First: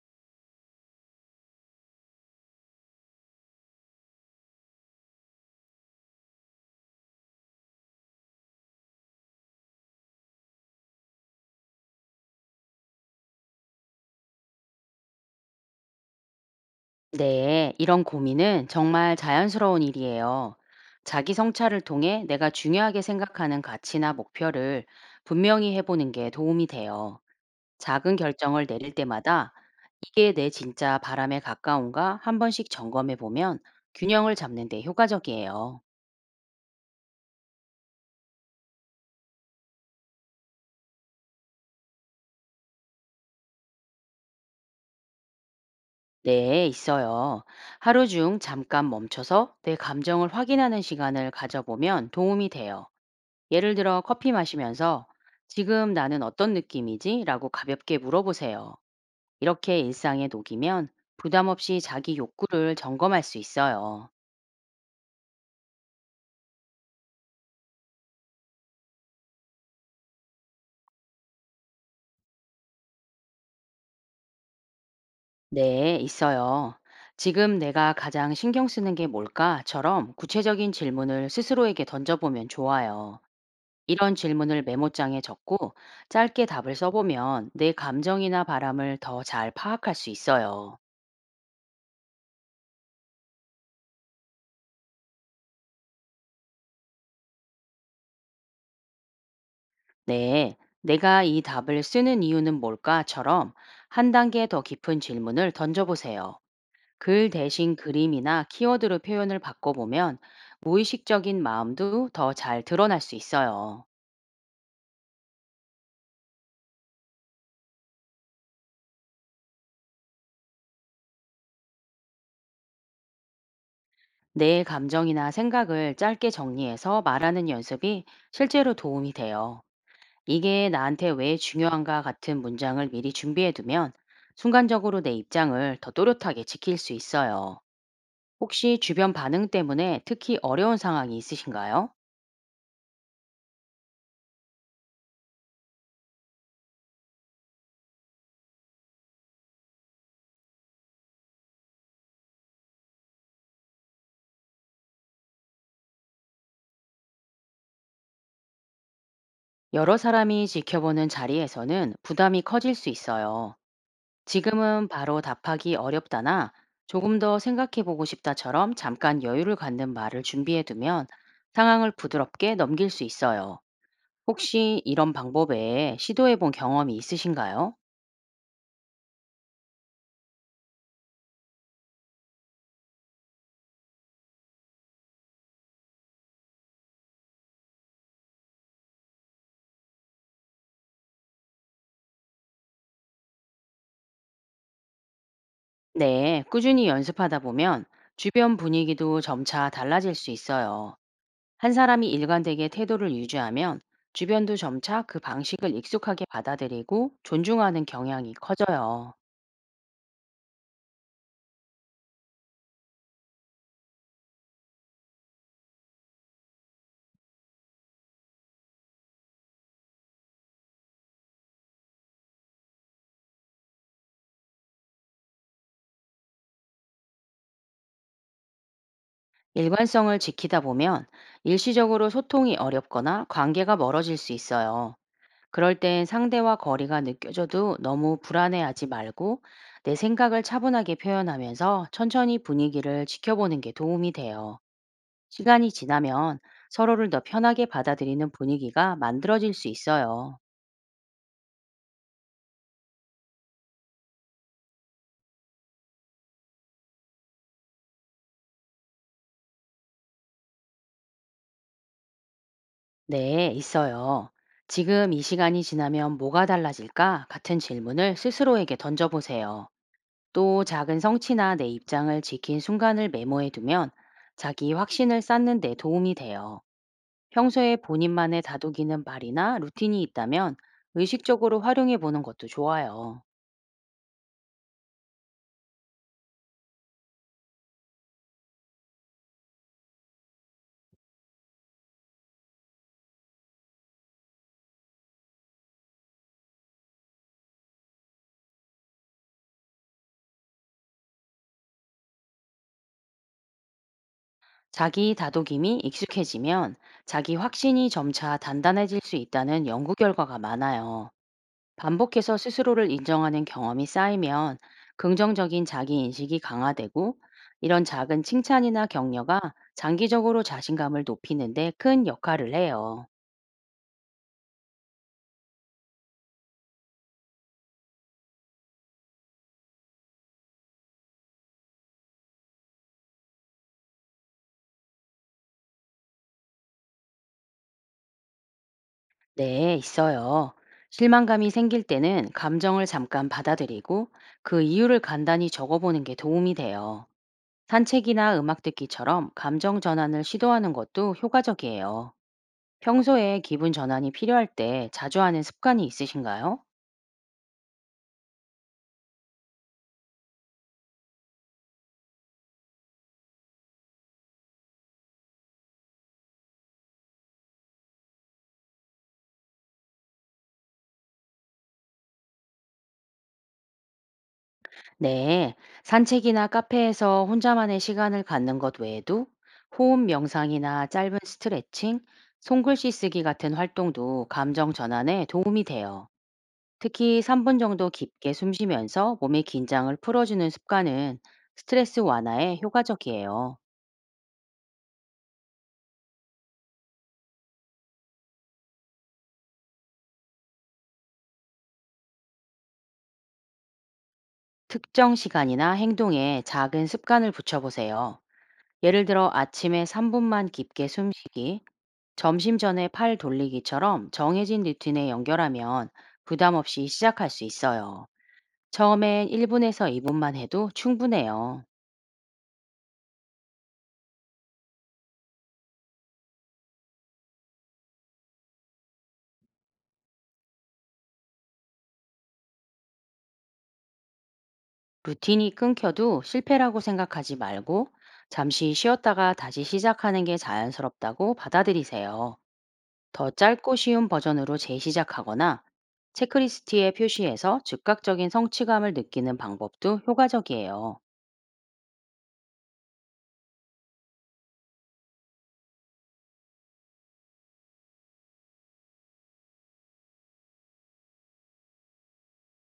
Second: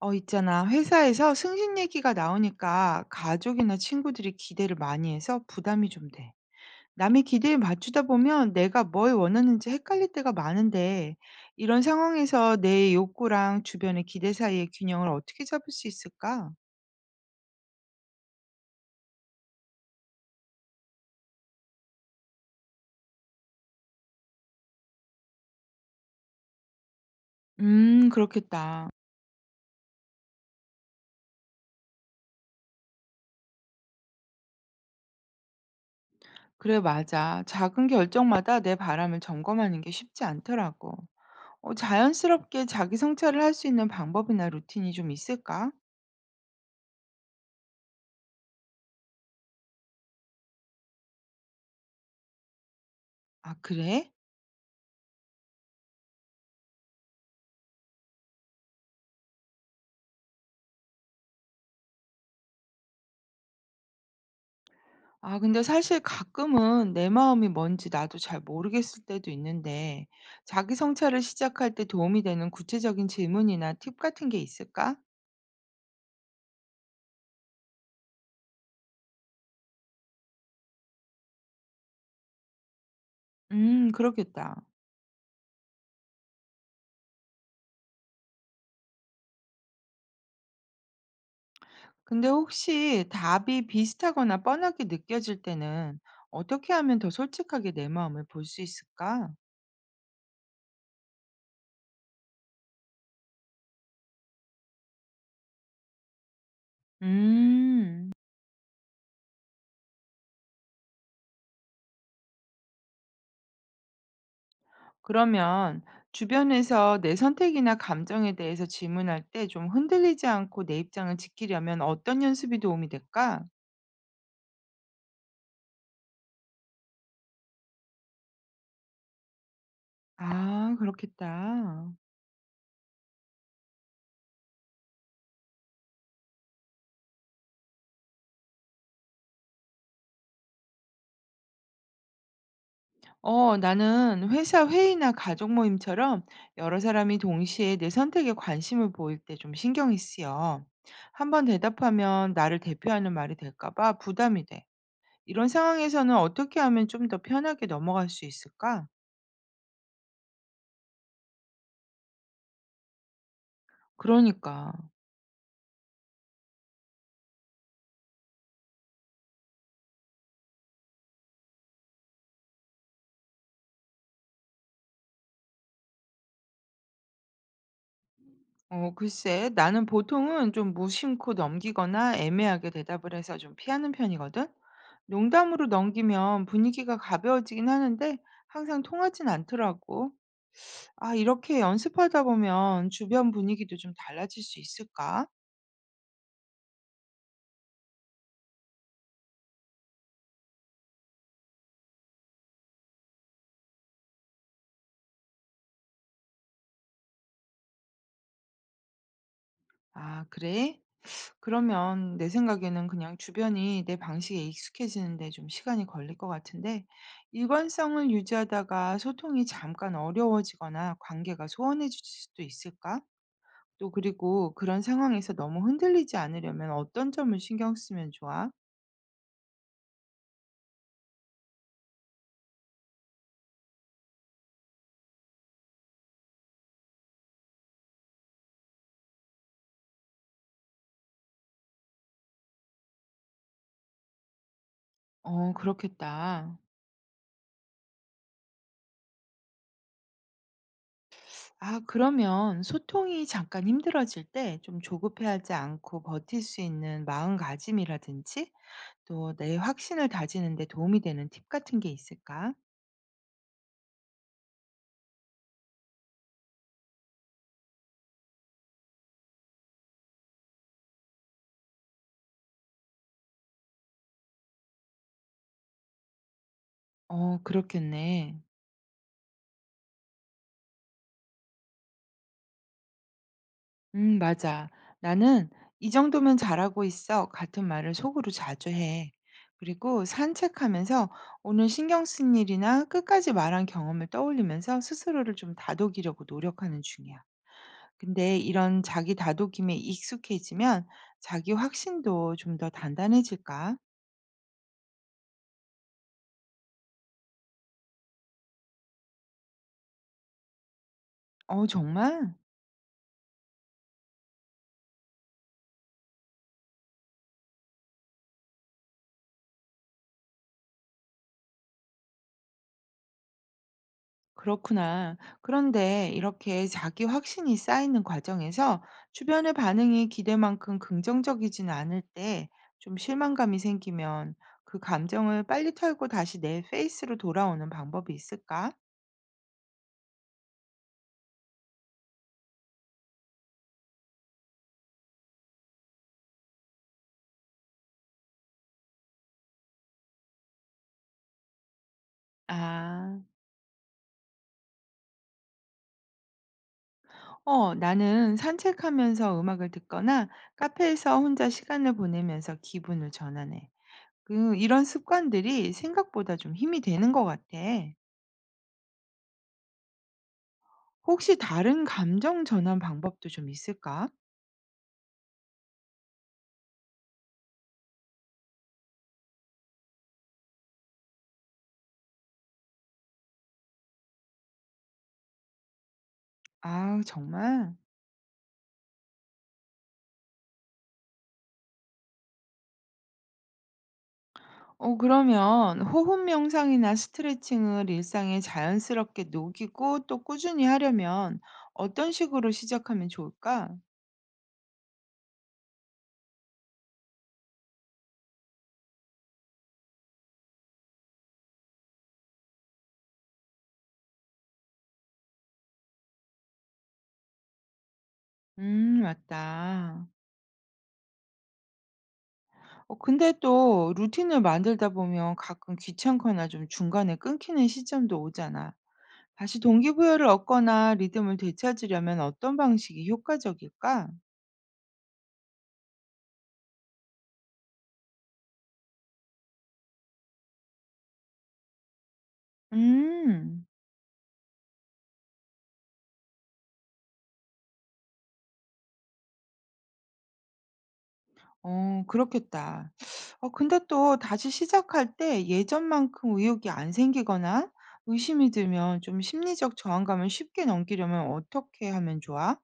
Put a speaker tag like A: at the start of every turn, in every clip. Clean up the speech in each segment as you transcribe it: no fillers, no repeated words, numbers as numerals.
A: 있잖아. 회사에서 승진 얘기가 나오니까 가족이나 친구들이 기대를 많이 해서 부담이 좀 돼. 남의 기대에 맞추다 보면 내가 뭘 원하는지 헷갈릴 때가 많은데, 이런 상황에서 내 욕구랑 주변의 기대 사이의 균형을 어떻게 잡을 수 있을까?
B: 네, 이런 고민은 정말 자연스러운 일이에요. 자기 성찰을 통해 내가 중요하게 생각하는 가치나 목표를 분명히 해보는 게 도움이 돼요. 작은 결정을
A: 그렇겠다.
B: 내릴 때마다 이게 내 진짜 바람에 가까운가 한 번씩 점검해 보면 균형을 잡는 데 효과적이에요.
A: 그래, 맞아. 작은 결정마다 내 바람을 점검하는 게 쉽지 않더라고. 자연스럽게 자기 성찰을 할 수 있는 방법이나 루틴이 좀 있을까?
B: 네, 있어요. 하루 중 잠깐 멈춰서 내 감정을 확인하는 시간을 가져보면 도움이 돼요.
A: 아,
B: 예를 들어
A: 그래?
B: 커피 마시면서 지금 나는 어떤 느낌이지? 라고 가볍게 물어보세요. 이렇게 일상에 녹이면 부담 없이 자기 욕구를 점검할 수 있어요.
A: 아 근데 사실 가끔은 내 마음이 뭔지 나도 잘 모르겠을 때도 있는데 자기 성찰을 시작할 때 도움이 되는 구체적인 질문이나 팁 같은 게 있을까?
B: 네, 있어요. 지금 내가 가장 신경 쓰는 게 뭘까?처럼 구체적인 질문을 스스로에게 던져보면 좋아요. 이런
A: 그렇겠다.
B: 질문을 메모장에 적고 짧게 답을 써보면 내 감정이나 바람을 더 잘 파악할 수 있어요.
A: 근데 혹시 답이 비슷하거나 뻔하게 느껴질 때는 어떻게 하면 더 솔직하게 내 마음을 볼 수 있을까?
B: 네, 내가 이 답을 쓰는 이유는 뭘까?처럼 한 단계 더 깊은 질문을 던져보세요. 글 대신
A: 음,
B: 그림이나 키워드로 표현을 바꿔보면 무의식적인 마음도 더 잘 드러날 수 있어요.
A: 그러면 주변에서 내 선택이나 감정에 대해서 질문할 때 좀 흔들리지 않고 내 입장을 지키려면 어떤 연습이 도움이 될까?
B: 내 감정이나 생각을 짧게 정리해서 말하는 연습이 실제로 도움이 돼요. 이게
A: 아
B: 나한테 왜
A: 그렇겠다.
B: 중요한가 같은 문장을 미리 준비해두면 순간적으로 내 입장을 더 또렷하게 지킬 수 있어요. 혹시 주변 반응 때문에 특히 어려운 상황이 있으신가요?
A: 어 나는 회사 회의나 가족 모임처럼 여러 사람이 동시에 내 선택에 관심을 보일 때 좀 신경이 쓰여. 한번 대답하면 나를 대표하는 말이 될까 봐 부담이 돼. 이런 상황에서는 어떻게 하면 좀 더 편하게 넘어갈 수 있을까?
B: 여러 사람이 지켜보는 자리에서는 부담이 커질 수 있어요.
A: 그러니까.
B: 지금은 바로 답하기 어렵다나 조금 더 생각해보고 싶다처럼 잠깐 여유를 갖는 말을 준비해두면 상황을 부드럽게 넘길 수 있어요. 혹시 이런 방법 외에 시도해본 경험이 있으신가요?
A: 어 글쎄 나는 보통은 좀 무심코 넘기거나 애매하게 대답을 해서 좀 피하는 편이거든. 농담으로 넘기면 분위기가 가벼워지긴 하는데 항상 통하진 않더라고. 아, 이렇게 연습하다 보면 주변 분위기도 좀 달라질 수 있을까?
B: 네, 꾸준히 연습하다 보면 주변 분위기도 점차 달라질 수 있어요. 한 사람이 일관되게 태도를 유지하면 주변도 점차 그 방식을 익숙하게 받아들이고 존중하는 경향이 커져요.
A: 아, 그래? 그러면 내 생각에는 그냥 주변이 내 방식에 익숙해지는데 좀 시간이 걸릴 것 같은데 일관성을 유지하다가 소통이 잠깐 어려워지거나 관계가 소원해질 수도 있을까? 또 그리고 그런 상황에서 너무 흔들리지 않으려면 어떤 점을 신경 쓰면 좋아?
B: 일관성을 지키다 보면 일시적으로 소통이 어렵거나 관계가 멀어질 수 있어요. 그럴 땐 상대와 거리가 느껴져도 너무 불안해하지 말고 내 생각을 차분하게 표현하면서 천천히 분위기를 지켜보는 게 도움이 돼요.
A: 어,
B: 시간이 지나면
A: 그렇겠다.
B: 서로를 더 편하게 받아들이는 분위기가 만들어질 수 있어요.
A: 아, 그러면 소통이 잠깐 힘들어질 때 좀 조급해하지 않고 버틸 수 있는 마음가짐이라든지 또 내 확신을 다지는 데 도움이 되는 팁 같은 게 있을까?
B: 네, 있어요. 지금 이 시간이 지나면 뭐가 달라질까? 같은 질문을 스스로에게 던져보세요. 또 작은 성취나 내 입장을 지킨 순간을 메모해두면 자기 확신을 쌓는 데 도움이 돼요.
A: 어,
B: 평소에
A: 그렇겠네.
B: 본인만의 다독이는 말이나 루틴이 있다면 의식적으로 활용해 보는 것도 좋아요.
A: 맞아. 나는 이 정도면 잘하고 있어. 같은 말을 속으로 자주 해. 그리고 산책하면서 오늘 신경 쓴 일이나 끝까지 말한 경험을 떠올리면서 스스로를 좀 다독이려고 노력하는 중이야. 근데 이런 자기 다독임에 익숙해지면 자기 확신도 좀 더 단단해질까?
B: 자기 다독임이 익숙해지면 자기 확신이 점차 단단해질 수 있다는 연구 결과가 많아요.
A: 어, 정말?
B: 반복해서 스스로를 인정하는 경험이 쌓이면 긍정적인 자기인식이 강화되고 이런 작은 칭찬이나 격려가 장기적으로 자신감을 높이는데 큰 역할을 해요.
A: 그렇구나. 그런데 이렇게 자기 확신이 쌓이는 과정에서 주변의 반응이 기대만큼 긍정적이진 않을 때 좀 실망감이 생기면 그 감정을 빨리 털고 다시 내 페이스로 돌아오는 방법이 있을까?
B: 네, 있어요. 실망감이 생길 때는 감정을 잠깐 받아들이고 그 이유를 간단히 적어보는 게 도움이 돼요. 산책이나 음악 듣기처럼 감정 전환을 시도하는 것도 효과적이에요.
A: 아,
B: 평소에 기분 전환이 필요할 때 자주 하는 습관이 있으신가요?
A: 어, 나는 산책하면서 음악을 듣거나 카페에서 혼자 시간을 보내면서 기분을 전환해. 그, 이런 습관들이 생각보다 좀 힘이 되는 것 같아. 혹시 다른 감정 전환 방법도 좀 있을까?
B: 네, 산책이나 카페에서 혼자만의 시간을 갖는 것 외에도 호흡 명상이나 짧은 스트레칭, 손글씨 쓰기 같은 활동도 감정 전환에 도움이 돼요.
A: 아
B: 특히 3분
A: 정말?
B: 정도 깊게 숨 쉬면서 몸의 긴장을 풀어주는 습관은 스트레스 완화에 효과적이에요.
A: 어 그러면 호흡 명상이나 스트레칭을 일상에 자연스럽게 녹이고 또 꾸준히 하려면 어떤 식으로 시작하면 좋을까?
B: 특정 시간이나 행동에 작은 습관을 붙여보세요. 예를 들어 아침에 3분만 깊게 숨 쉬기, 점심 전에 팔 돌리기처럼 정해진 루틴에 연결하면 부담 없이 시작할 수 있어요. 처음엔 1분에서
A: 맞다.
B: 2분만 해도 충분해요.
A: 어 근데 또 루틴을 만들다 보면 가끔 귀찮거나 좀 중간에 끊기는 시점도 오잖아. 다시 동기부여를 얻거나 리듬을 되찾으려면 어떤 방식이 효과적일까?
B: 루틴이 끊겨도 실패라고 생각하지 말고 잠시 쉬었다가 다시 시작하는 게 자연스럽다고 받아들이세요. 더
A: 음.
B: 짧고 쉬운 버전으로 재시작하거나 체크리스트에 표시해서 즉각적인 성취감을 느끼는 방법도 효과적이에요.
A: 어 그렇겠다. 어 근데 또 다시 시작할 때 예전만큼 의욕이 안 생기거나 의심이 들면 좀 심리적 저항감을 쉽게 넘기려면 어떻게 하면 좋아?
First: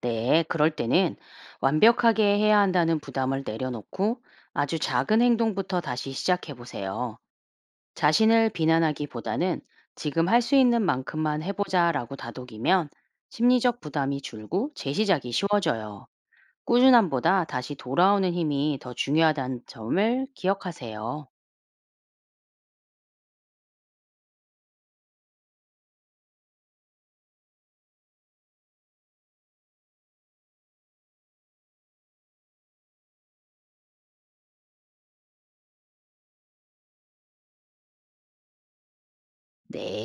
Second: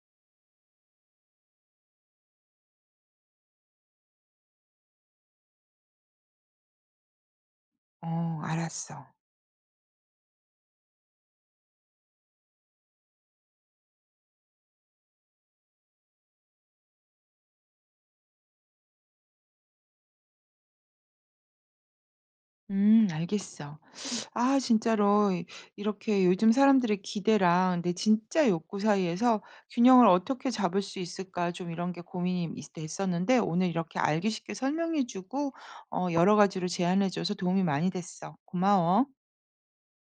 B: 네, 그럴 때는 완벽하게 해야 한다는 부담을 내려놓고 아주 작은 행동부터 다시 시작해 보세요.
A: 어
B: 자신을
A: 알았어.
B: 비난하기보다는 지금 할 수 있는 만큼만 해보자 라고 다독이면 심리적 부담이 줄고 재시작이 쉬워져요. 꾸준함보다 다시 돌아오는 힘이 더 중요하다는 점을 기억하세요.
A: 알겠어. 아 진짜로 이렇게 요즘 사람들의 기대랑 내 진짜 욕구 사이에서 균형을 어떻게 잡을 수 있을까 좀 이런 게 됐었는데 오늘 이렇게 알기 쉽게 설명해 주고 어 여러 가지로 제안해 줘서 도움이 많이 됐어. 고마워.
B: 네.